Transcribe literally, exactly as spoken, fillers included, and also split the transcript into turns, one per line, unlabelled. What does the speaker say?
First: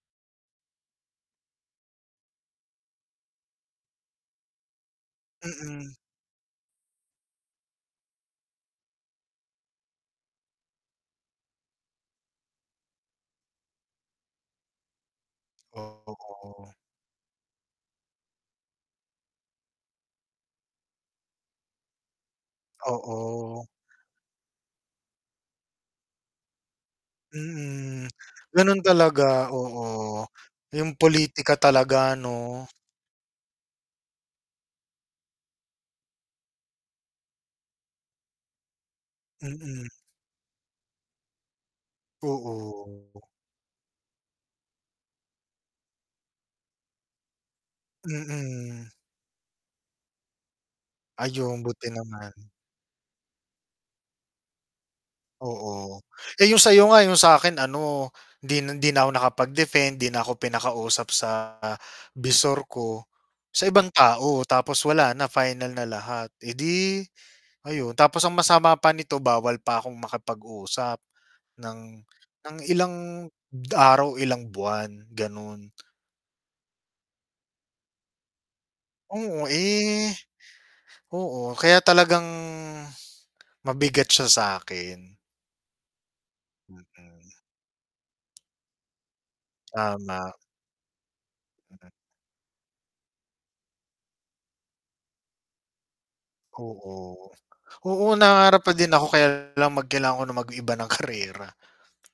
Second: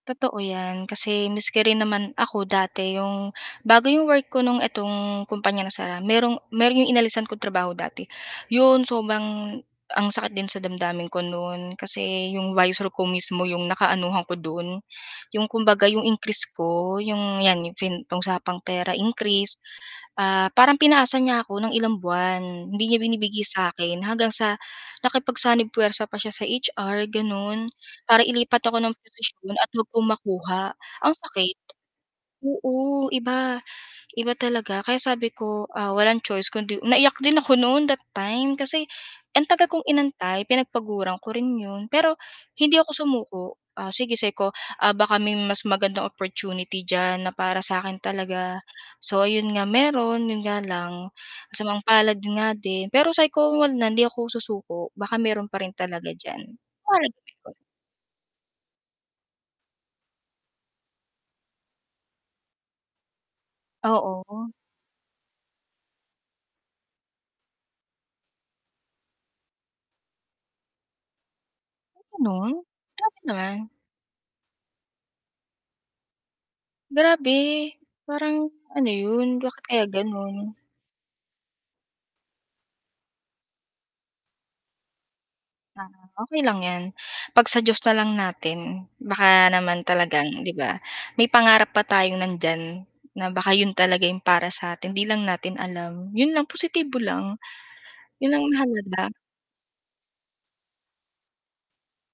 Totoo 'yan, kasi maski rin naman ako dati 'yong bago 'yong work ko no'ng itong kumpanya
Mm.
nasara, mayro'n mayro'n 'yong inalisan kong trabaho dati, 'yon sobrang ang sakit din sa damdamin ko no'n kasi 'yong visor ko mismo 'yong nakaanuhan ko do'n. 'Yong kumbaga 'yong increase
Oo.
ko 'yong, 'yan yung fin usapang pera increase, ah, parang pinaasa niya ako ng ilang buwan, hindi niya binibigay
Oo.
sa akin hanggang sa nakipagsanib-pwersa pa siya sa H-R gano'n,
Mm,
para ilipat ako
gano'n
ng
talaga,
posisyon at huwag ko
oo.
makuha.
Yung
Ang
politika
sakit,
talaga 'no?
oo iba, iba talaga kaya sabi ko, ah, "Walang choice kundi" Naiyak din ako no'n that time kasi, ang tagal kong
Mm.
inantay pinagpaguran ko rin 'yon pero hindi ako
Oo.
sumuko, ah, sige sabi ko "Ah, baka may mas magandang opportunity diyan na para sa akin talaga."
Mm.
So ayun nga, mayro'n 'yon nga lang,
Ayun,
kasamaang
buti
palad
naman.
'yun nga din. Pero sabi ko, "Huwag na, hindi ako susuko baka mayro'n pa rin
Oo.
talaga
Eh,
diyan."
yung sa'yo nga yung sa
[unintelligible]
akin ano, hindi na hindi na ako nakapag-defend, 'di na ako pinakausap sa bisor ko. Sa ibang tao
Oo.
tapos wala na final na lahat, eh, 'di, ayun tapos ang masama pa nito bawal pa akong makipag-usap ng,
Ay, gano'n
ng
grabe
ilang
naman.
araw, ilang buwan, gano'n.
Grabe, parang ano 'yun,
Oo.
bakit kaya
Eh
gano'n?
oo, kaya talagang mabigat siya sa'kin.
Ah, okey lang 'yan
Mm.
'pag sa Diyos na lang natin baka naman talagang
Tama.
'di ba? May pangarap pa
Mm.
tayong nandiyan na baka 'yun talaga yung para sa atin, 'di lang natin alam, 'yun lang positibo
Oo.
lang.
Oo,
'Yun ang
nangarap pa din ako
mahalaga.
kaya lang mag kailangan ko ng mag-iba ng karera.